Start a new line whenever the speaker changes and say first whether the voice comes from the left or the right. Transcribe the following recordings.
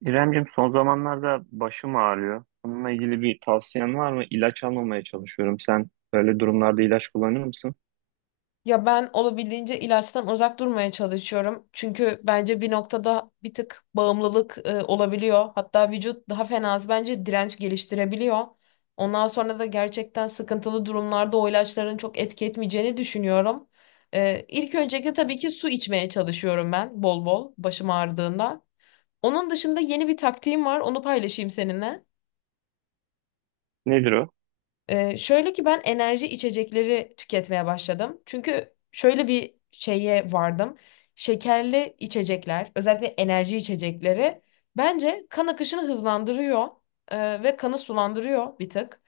right: İremcim, son zamanlarda başım ağrıyor. Bununla ilgili bir tavsiyen var mı? İlaç almamaya çalışıyorum. Sen böyle durumlarda ilaç kullanır mısın?
left: Ya ben olabildiğince ilaçtan uzak durmaya çalışıyorum. Çünkü bence bir noktada bir tık bağımlılık olabiliyor. Hatta vücut daha fenası bence direnç geliştirebiliyor. Ondan sonra da gerçekten sıkıntılı durumlarda o ilaçların çok etki etmeyeceğini düşünüyorum. İlk öncelikle tabii ki su içmeye çalışıyorum ben bol bol başım ağrıdığında. Onun dışında yeni bir taktiğim var, onu paylaşayım seninle.
right: Nedir o?
left: Şöyle ki ben enerji içecekleri tüketmeye başladım. Çünkü şöyle bir şeye vardım. Şekerli içecekler, özellikle enerji içecekleri bence kan akışını hızlandırıyor ve kanı sulandırıyor bir tık.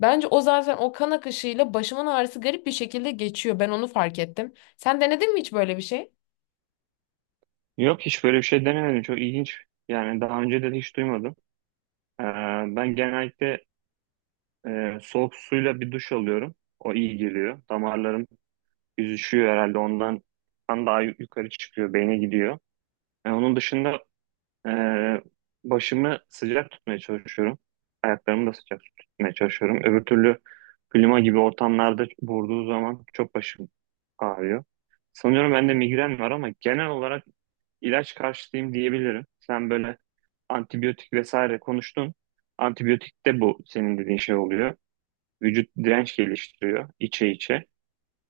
left: Bence o zaten o kan akışıyla başımın ağrısı garip bir şekilde geçiyor. Ben onu fark ettim. Sen denedin mi hiç böyle bir şey?
right: Yok, hiç böyle bir şey denemedim. Çok ilginç. Yani daha önce de hiç duymadım. Ee, Ben genellikle soğuk suyla bir duş alıyorum. O iyi geliyor. Damarlarım yüzüşüyor herhalde, ondan kan daha yukarı çıkıyor, beyne gidiyor. Yani onun dışında Ee, başımı sıcak tutmaya çalışıyorum. Ayaklarımı da sıcak tutmaya çalışıyorum. Öbür türlü klima gibi ortamlarda vurduğu zaman çok başım ağrıyor. Sanıyorum bende migren var ama genel olarak ilaç karşıtıyım diyebilirim. Sen böyle antibiyotik vesaire konuştun. Antibiyotik de bu senin dediğin şey oluyor. Vücut direnç geliştiriyor içe içe.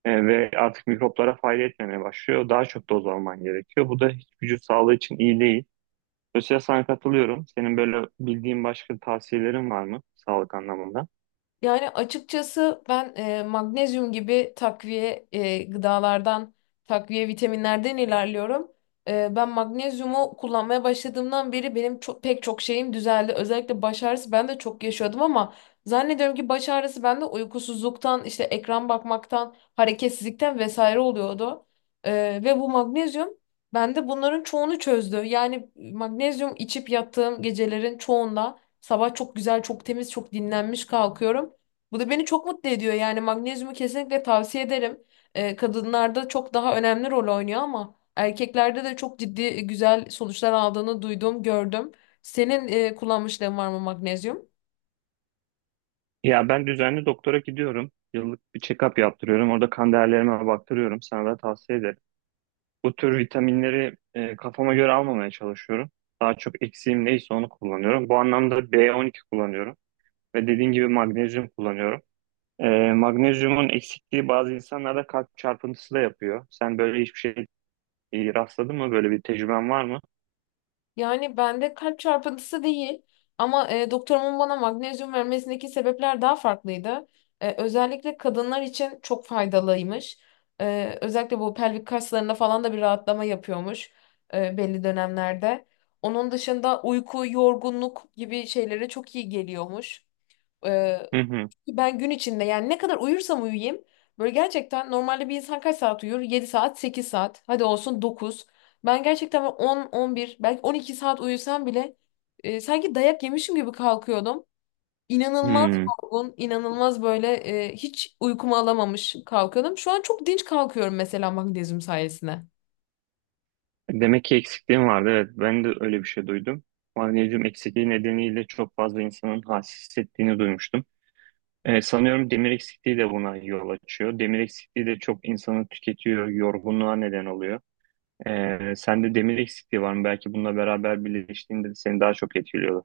right: Ve artık mikroplara fayda etmemeye başlıyor. Daha çok doz alman gerekiyor. Bu da hiç vücut sağlığı için iyi değil. Mesela sana katılıyorum. Senin böyle bildiğin başka tavsiyelerin var mı sağlık anlamında?
left: Yani açıkçası ben magnezyum gibi takviye gıdalardan, takviye vitaminlerden ilerliyorum. Ben magnezyumu kullanmaya başladığımdan beri benim çok, pek çok şeyim düzeldi. Özellikle baş ağrısı ben de çok yaşıyordum ama zannediyorum ki baş ağrısı bende uykusuzluktan, işte ekran bakmaktan, hareketsizlikten vesaire oluyordu. Ve bu magnezyum bende bunların çoğunu çözdü. Yani magnezyum içip yattığım gecelerin çoğunda sabah çok güzel, çok temiz, çok dinlenmiş kalkıyorum. Bu da beni çok mutlu ediyor. Yani magnezyumu kesinlikle tavsiye ederim. Kadınlarda çok daha önemli rol oynuyor ama erkeklerde de çok ciddi güzel sonuçlar aldığını duydum, gördüm. Senin kullanmışlığın var mı magnezyum?
right: Ya, ben düzenli doktora gidiyorum. Yıllık bir check-up yaptırıyorum. Orada kan değerlerime baktırıyorum. Sana da tavsiye ederim. Bu tür vitaminleri kafama göre almamaya çalışıyorum. Daha çok eksiğim neyse onu kullanıyorum. Bu anlamda B12 kullanıyorum. Ve dediğin gibi magnezyum kullanıyorum. E, Magnezyumun eksikliği bazı insanlarda kalp çarpıntısı da yapıyor. Sen böyle hiçbir şey rastladın mı? Böyle bir tecrüben var mı?
left: Yani bende kalp çarpıntısı değil ama doktorumun bana magnezyum vermesindeki sebepler daha farklıydı. Özellikle kadınlar için çok faydalıymış. Özellikle bu pelvik kaslarında falan da bir rahatlama yapıyormuş belli dönemlerde. Onun dışında uyku, yorgunluk gibi şeylere çok iyi geliyormuş. E,
right: Hı hı.
left: Ben gün içinde yani ne kadar uyursam uyuyayım böyle gerçekten normalde bir insan kaç saat uyur? 7 saat, 8 saat. Hadi olsun 9. Ben gerçekten böyle 10, 11 belki 12 saat uyusam bile sanki dayak yemişim gibi kalkıyordum. İnanılmaz
right: Hmm.
left: yorgun, inanılmaz böyle hiç uykumu alamamış kalkıyordum. Şu an çok dinç kalkıyorum mesela magnezyum sayesinde.
right: Demek ki eksikliğim vardı. Evet, ben de öyle bir şey duydum. Magnezyum eksikliği nedeniyle çok fazla insanın halsiz hissettiğini duymuştum. Sanıyorum demir eksikliği de buna yol açıyor. Demir eksikliği de çok insanı tüketiyor, yorgunluğa neden oluyor. Sende demir eksikliği var mı? Belki bununla beraber birleştiğinde seni daha çok etkiliyorlar.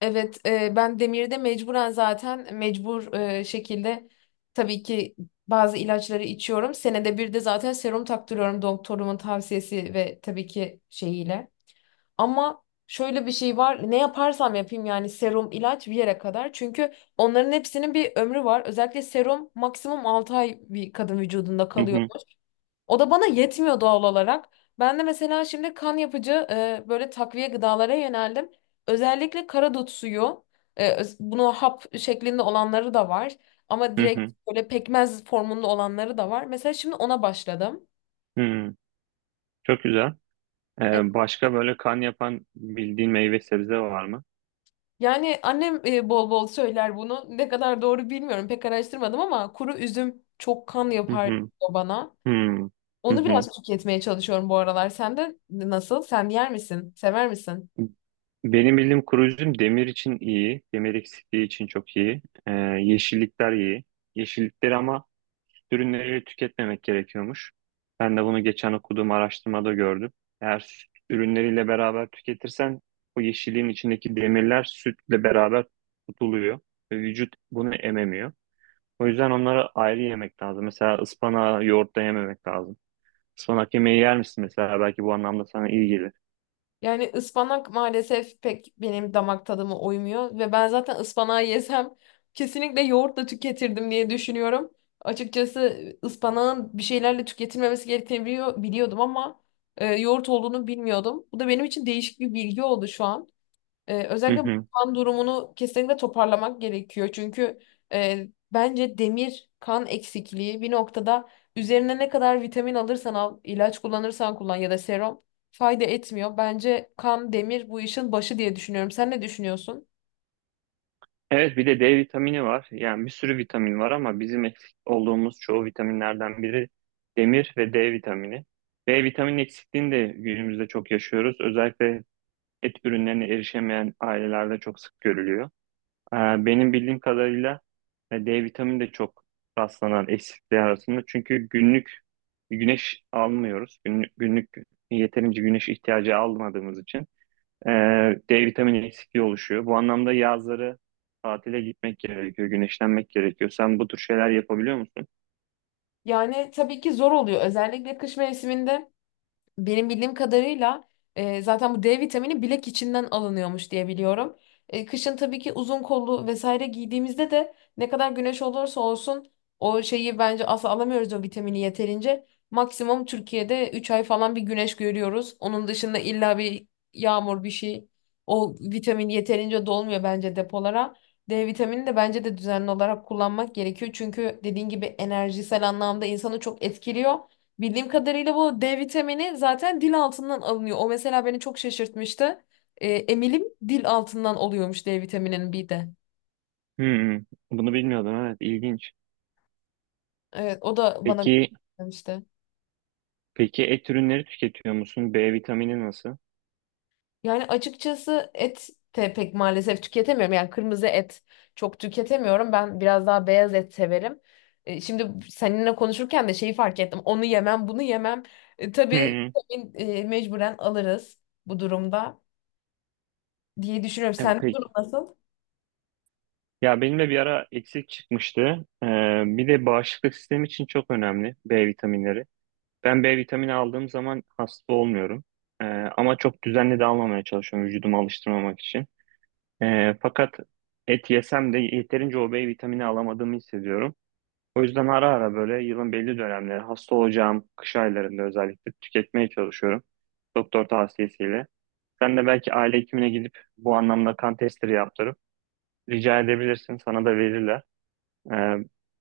left: Evet, ben Demir'de mecburen zaten mecbur şekilde tabii ki bazı ilaçları içiyorum. Senede bir de zaten serum taktırıyorum doktorumun tavsiyesi ve tabii ki şeyiyle. Ama şöyle bir şey var. Ne yaparsam yapayım yani serum, ilaç bir yere kadar. Çünkü onların hepsinin bir ömrü var. Özellikle serum maksimum 6 ay bir kadın vücudunda
right: Hı
left: kalıyor.
right: hı,
left: O da bana yetmiyor doğal olarak. Ben de mesela şimdi kan yapıcı böyle takviye gıdalara yöneldim. Özellikle karadut suyu, bunu hap şeklinde olanları da var. Ama
right: hı
left: direkt
right: hı,
left: böyle pekmez formunda olanları da var. Mesela şimdi ona başladım.
right: hı hı. Çok güzel.
left: E,
right: Başka böyle kan yapan bildiğin meyve sebze var mı?
left: Yani annem bol bol söyler bunu. Ne kadar doğru bilmiyorum, pek araştırmadım ama kuru üzüm çok kan
right: Hı
left: yapar
right: hı,
left: diyor bana.
right: hı hı,
left: Onu
right: hı
left: biraz tüketmeye çalışıyorum bu aralar. Sen de nasıl? Sen yer misin? Sever misin?
right: hı. Benim bildiğim koruyucum demir için iyi. Demir eksikliği için çok iyi. Yeşillikler iyi. Yeşillikleri ama ürünleri tüketmemek gerekiyormuş. Ben de bunu geçen okuduğum araştırmada gördüm. Eğer süt ürünleriyle beraber tüketirsen o yeşilliğin içindeki demirler sütle beraber tutuluyor. Ve vücut bunu ememiyor. O yüzden onları ayrı yemek lazım. Mesela ıspanağı yoğurtla yememek lazım. Ispanak yemeği yer misin mesela? Belki bu anlamda sana iyi gelir.
left: Yani ıspanak maalesef pek benim damak tadıma uymuyor ve ben zaten ıspanağı yesem kesinlikle yoğurtla tüketirdim diye düşünüyorum. Açıkçası ıspanağın bir şeylerle tüketilmemesi gerektiğini biliyordum ama yoğurt olduğunu bilmiyordum. Bu da benim için değişik bir bilgi oldu şu an. Özellikle bu kan durumunu kesinlikle toparlamak gerekiyor. Çünkü e, bence demir kan eksikliği bir noktada üzerine ne kadar vitamin alırsan al, ilaç kullanırsan kullan ya da serum fayda etmiyor. Bence kan, demir bu işin başı diye düşünüyorum. Sen ne düşünüyorsun?
right: Evet, bir de D vitamini var. Yani bir sürü vitamin var ama bizim eksik olduğumuz çoğu vitaminlerden biri demir ve D vitamini. D vitamini eksikliğini de günümüzde çok yaşıyoruz. Özellikle et ürünlerine erişemeyen ailelerde çok sık görülüyor. Ee, Benim bildiğim kadarıyla D vitamini de çok rastlanan eksikliği arasında. Çünkü günlük güneş almıyoruz. Günlük, günlük yeterince güneş ihtiyacı almadığımız için. E, D vitamini eksikliği oluşuyor. Bu anlamda yazları tatile gitmek gerekiyor, güneşlenmek gerekiyor. Sen bu tür şeyler yapabiliyor musun?
left: Yani tabii ki zor oluyor. Özellikle kış mevsiminde benim bildiğim kadarıyla zaten bu D vitamini bilek içinden alınıyormuş diye biliyorum. Kışın tabii ki uzun kollu vesaire giydiğimizde de ne kadar güneş olursa olsun o şeyi bence asla alamıyoruz o vitamini yeterince. Maksimum Türkiye'de 3 ay falan bir güneş görüyoruz. Onun dışında illa bir yağmur bir şey. O vitamin yeterince dolmuyor bence depolara. D vitamini de bence de düzenli olarak kullanmak gerekiyor. Çünkü dediğin gibi enerjisel anlamda insanı çok etkiliyor. Bildiğim kadarıyla bu D vitamini zaten dil altından alınıyor. O mesela beni çok şaşırtmıştı. Emilim dil altından oluyormuş D vitamininin bir de.
right: Hmm, bunu bilmiyordum. Evet, ilginç.
left: Evet, o da bana
right: Peki,
left: demişti.
right: peki et ürünleri tüketiyor musun? B vitamini nasıl?
left: Yani açıkçası et de pek maalesef tüketemiyorum. Yani kırmızı et çok tüketemiyorum. Ben biraz daha beyaz et severim. Şimdi seninle konuşurken de şeyi fark ettim. Onu yemem, bunu yemem. Tabii
right: Hmm,
left: vitamin, mecburen alırız bu durumda, diye düşünüyorum. Sende
right: peki.
left: durum nasıl?
right: Ya, benim de bir ara eksik çıkmıştı. E, Bir de bağışıklık sistemi için çok önemli B vitaminleri. Ben B vitamini aldığım zaman hasta olmuyorum. Ama çok düzenli de almamaya çalışıyorum vücudumu alıştırmamak için. Fakat et yesem de yeterince o B vitamini alamadığımı hissediyorum. O yüzden ara ara böyle yılın belli dönemleri hasta olacağım kış aylarında özellikle tüketmeye çalışıyorum. Doktor tavsiyesiyle. Sen de belki aile hekimine gidip bu anlamda kan testleri yaptırıp rica edebilirsin. Sana da verirler. Ee,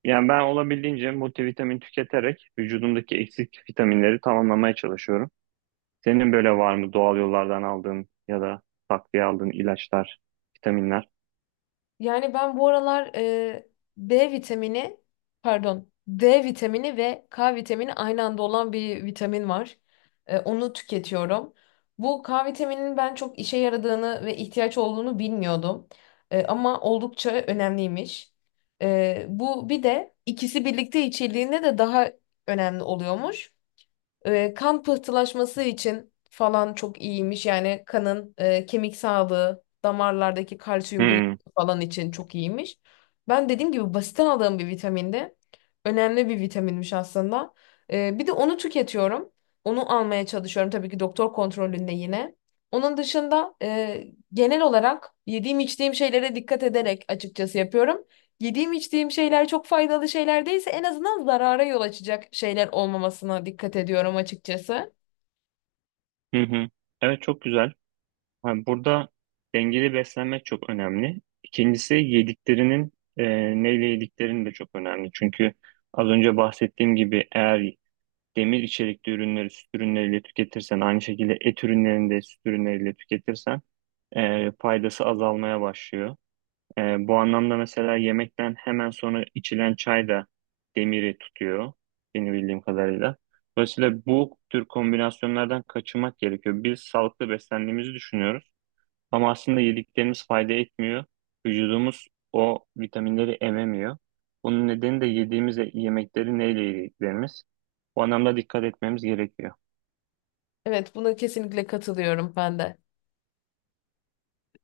right: Yani ben olabildiğince multivitamin tüketerek vücudumdaki eksik vitaminleri tamamlamaya çalışıyorum. Senin böyle var mı doğal yollardan aldığın ya da takviye aldığın ilaçlar, vitaminler?
left: Yani ben bu aralar B vitamini, D vitamini ve K vitamini aynı anda olan bir vitamin var. Onu tüketiyorum. Bu K vitamininin ben çok işe yaradığını ve ihtiyaç olduğunu bilmiyordum. Ama oldukça önemliymiş. Bu bir de ikisi birlikte içildiğinde de daha önemli oluyormuş. Kan pıhtılaşması için falan çok iyiymiş. Yani kanın kemik sağlığı, damarlardaki kalsiyum
right: Hmm.
left: birikimi falan için çok iyiymiş. Ben dediğim gibi basitten aldığım bir vitaminde önemli bir vitaminmiş aslında. Bir de onu tüketiyorum. Onu almaya çalışıyorum tabii ki doktor kontrolünde yine. Onun dışında genel olarak yediğim içtiğim şeylere dikkat ederek açıkçası yapıyorum. Yediğim içtiğim şeyler çok faydalı şeyler değilse en azından zarara yol açacak şeyler olmamasına dikkat ediyorum açıkçası.
right: Hı hı. Evet, çok güzel. Yani burada dengeli beslenmek çok önemli. İkincisi yediklerinin neyle yediklerin de çok önemli. Çünkü az önce bahsettiğim gibi eğer demir içerikli ürünleri süt ürünleriyle tüketirsen aynı şekilde et ürünlerini de süt ürünleriyle tüketirsen faydası azalmaya başlıyor. Bu anlamda mesela yemekten hemen sonra içilen çay da demiri tutuyor benim bildiğim kadarıyla. Dolayısıyla bu tür kombinasyonlardan kaçınmak gerekiyor. Biz sağlıklı beslendiğimizi düşünüyoruz ama aslında yediklerimiz fayda etmiyor. Vücudumuz o vitaminleri ememiyor. Bunun nedeni de yediğimiz yemekleri neyle yediklerimiz. Bu anlamda dikkat etmemiz gerekiyor.
left: Evet, buna kesinlikle katılıyorum ben de.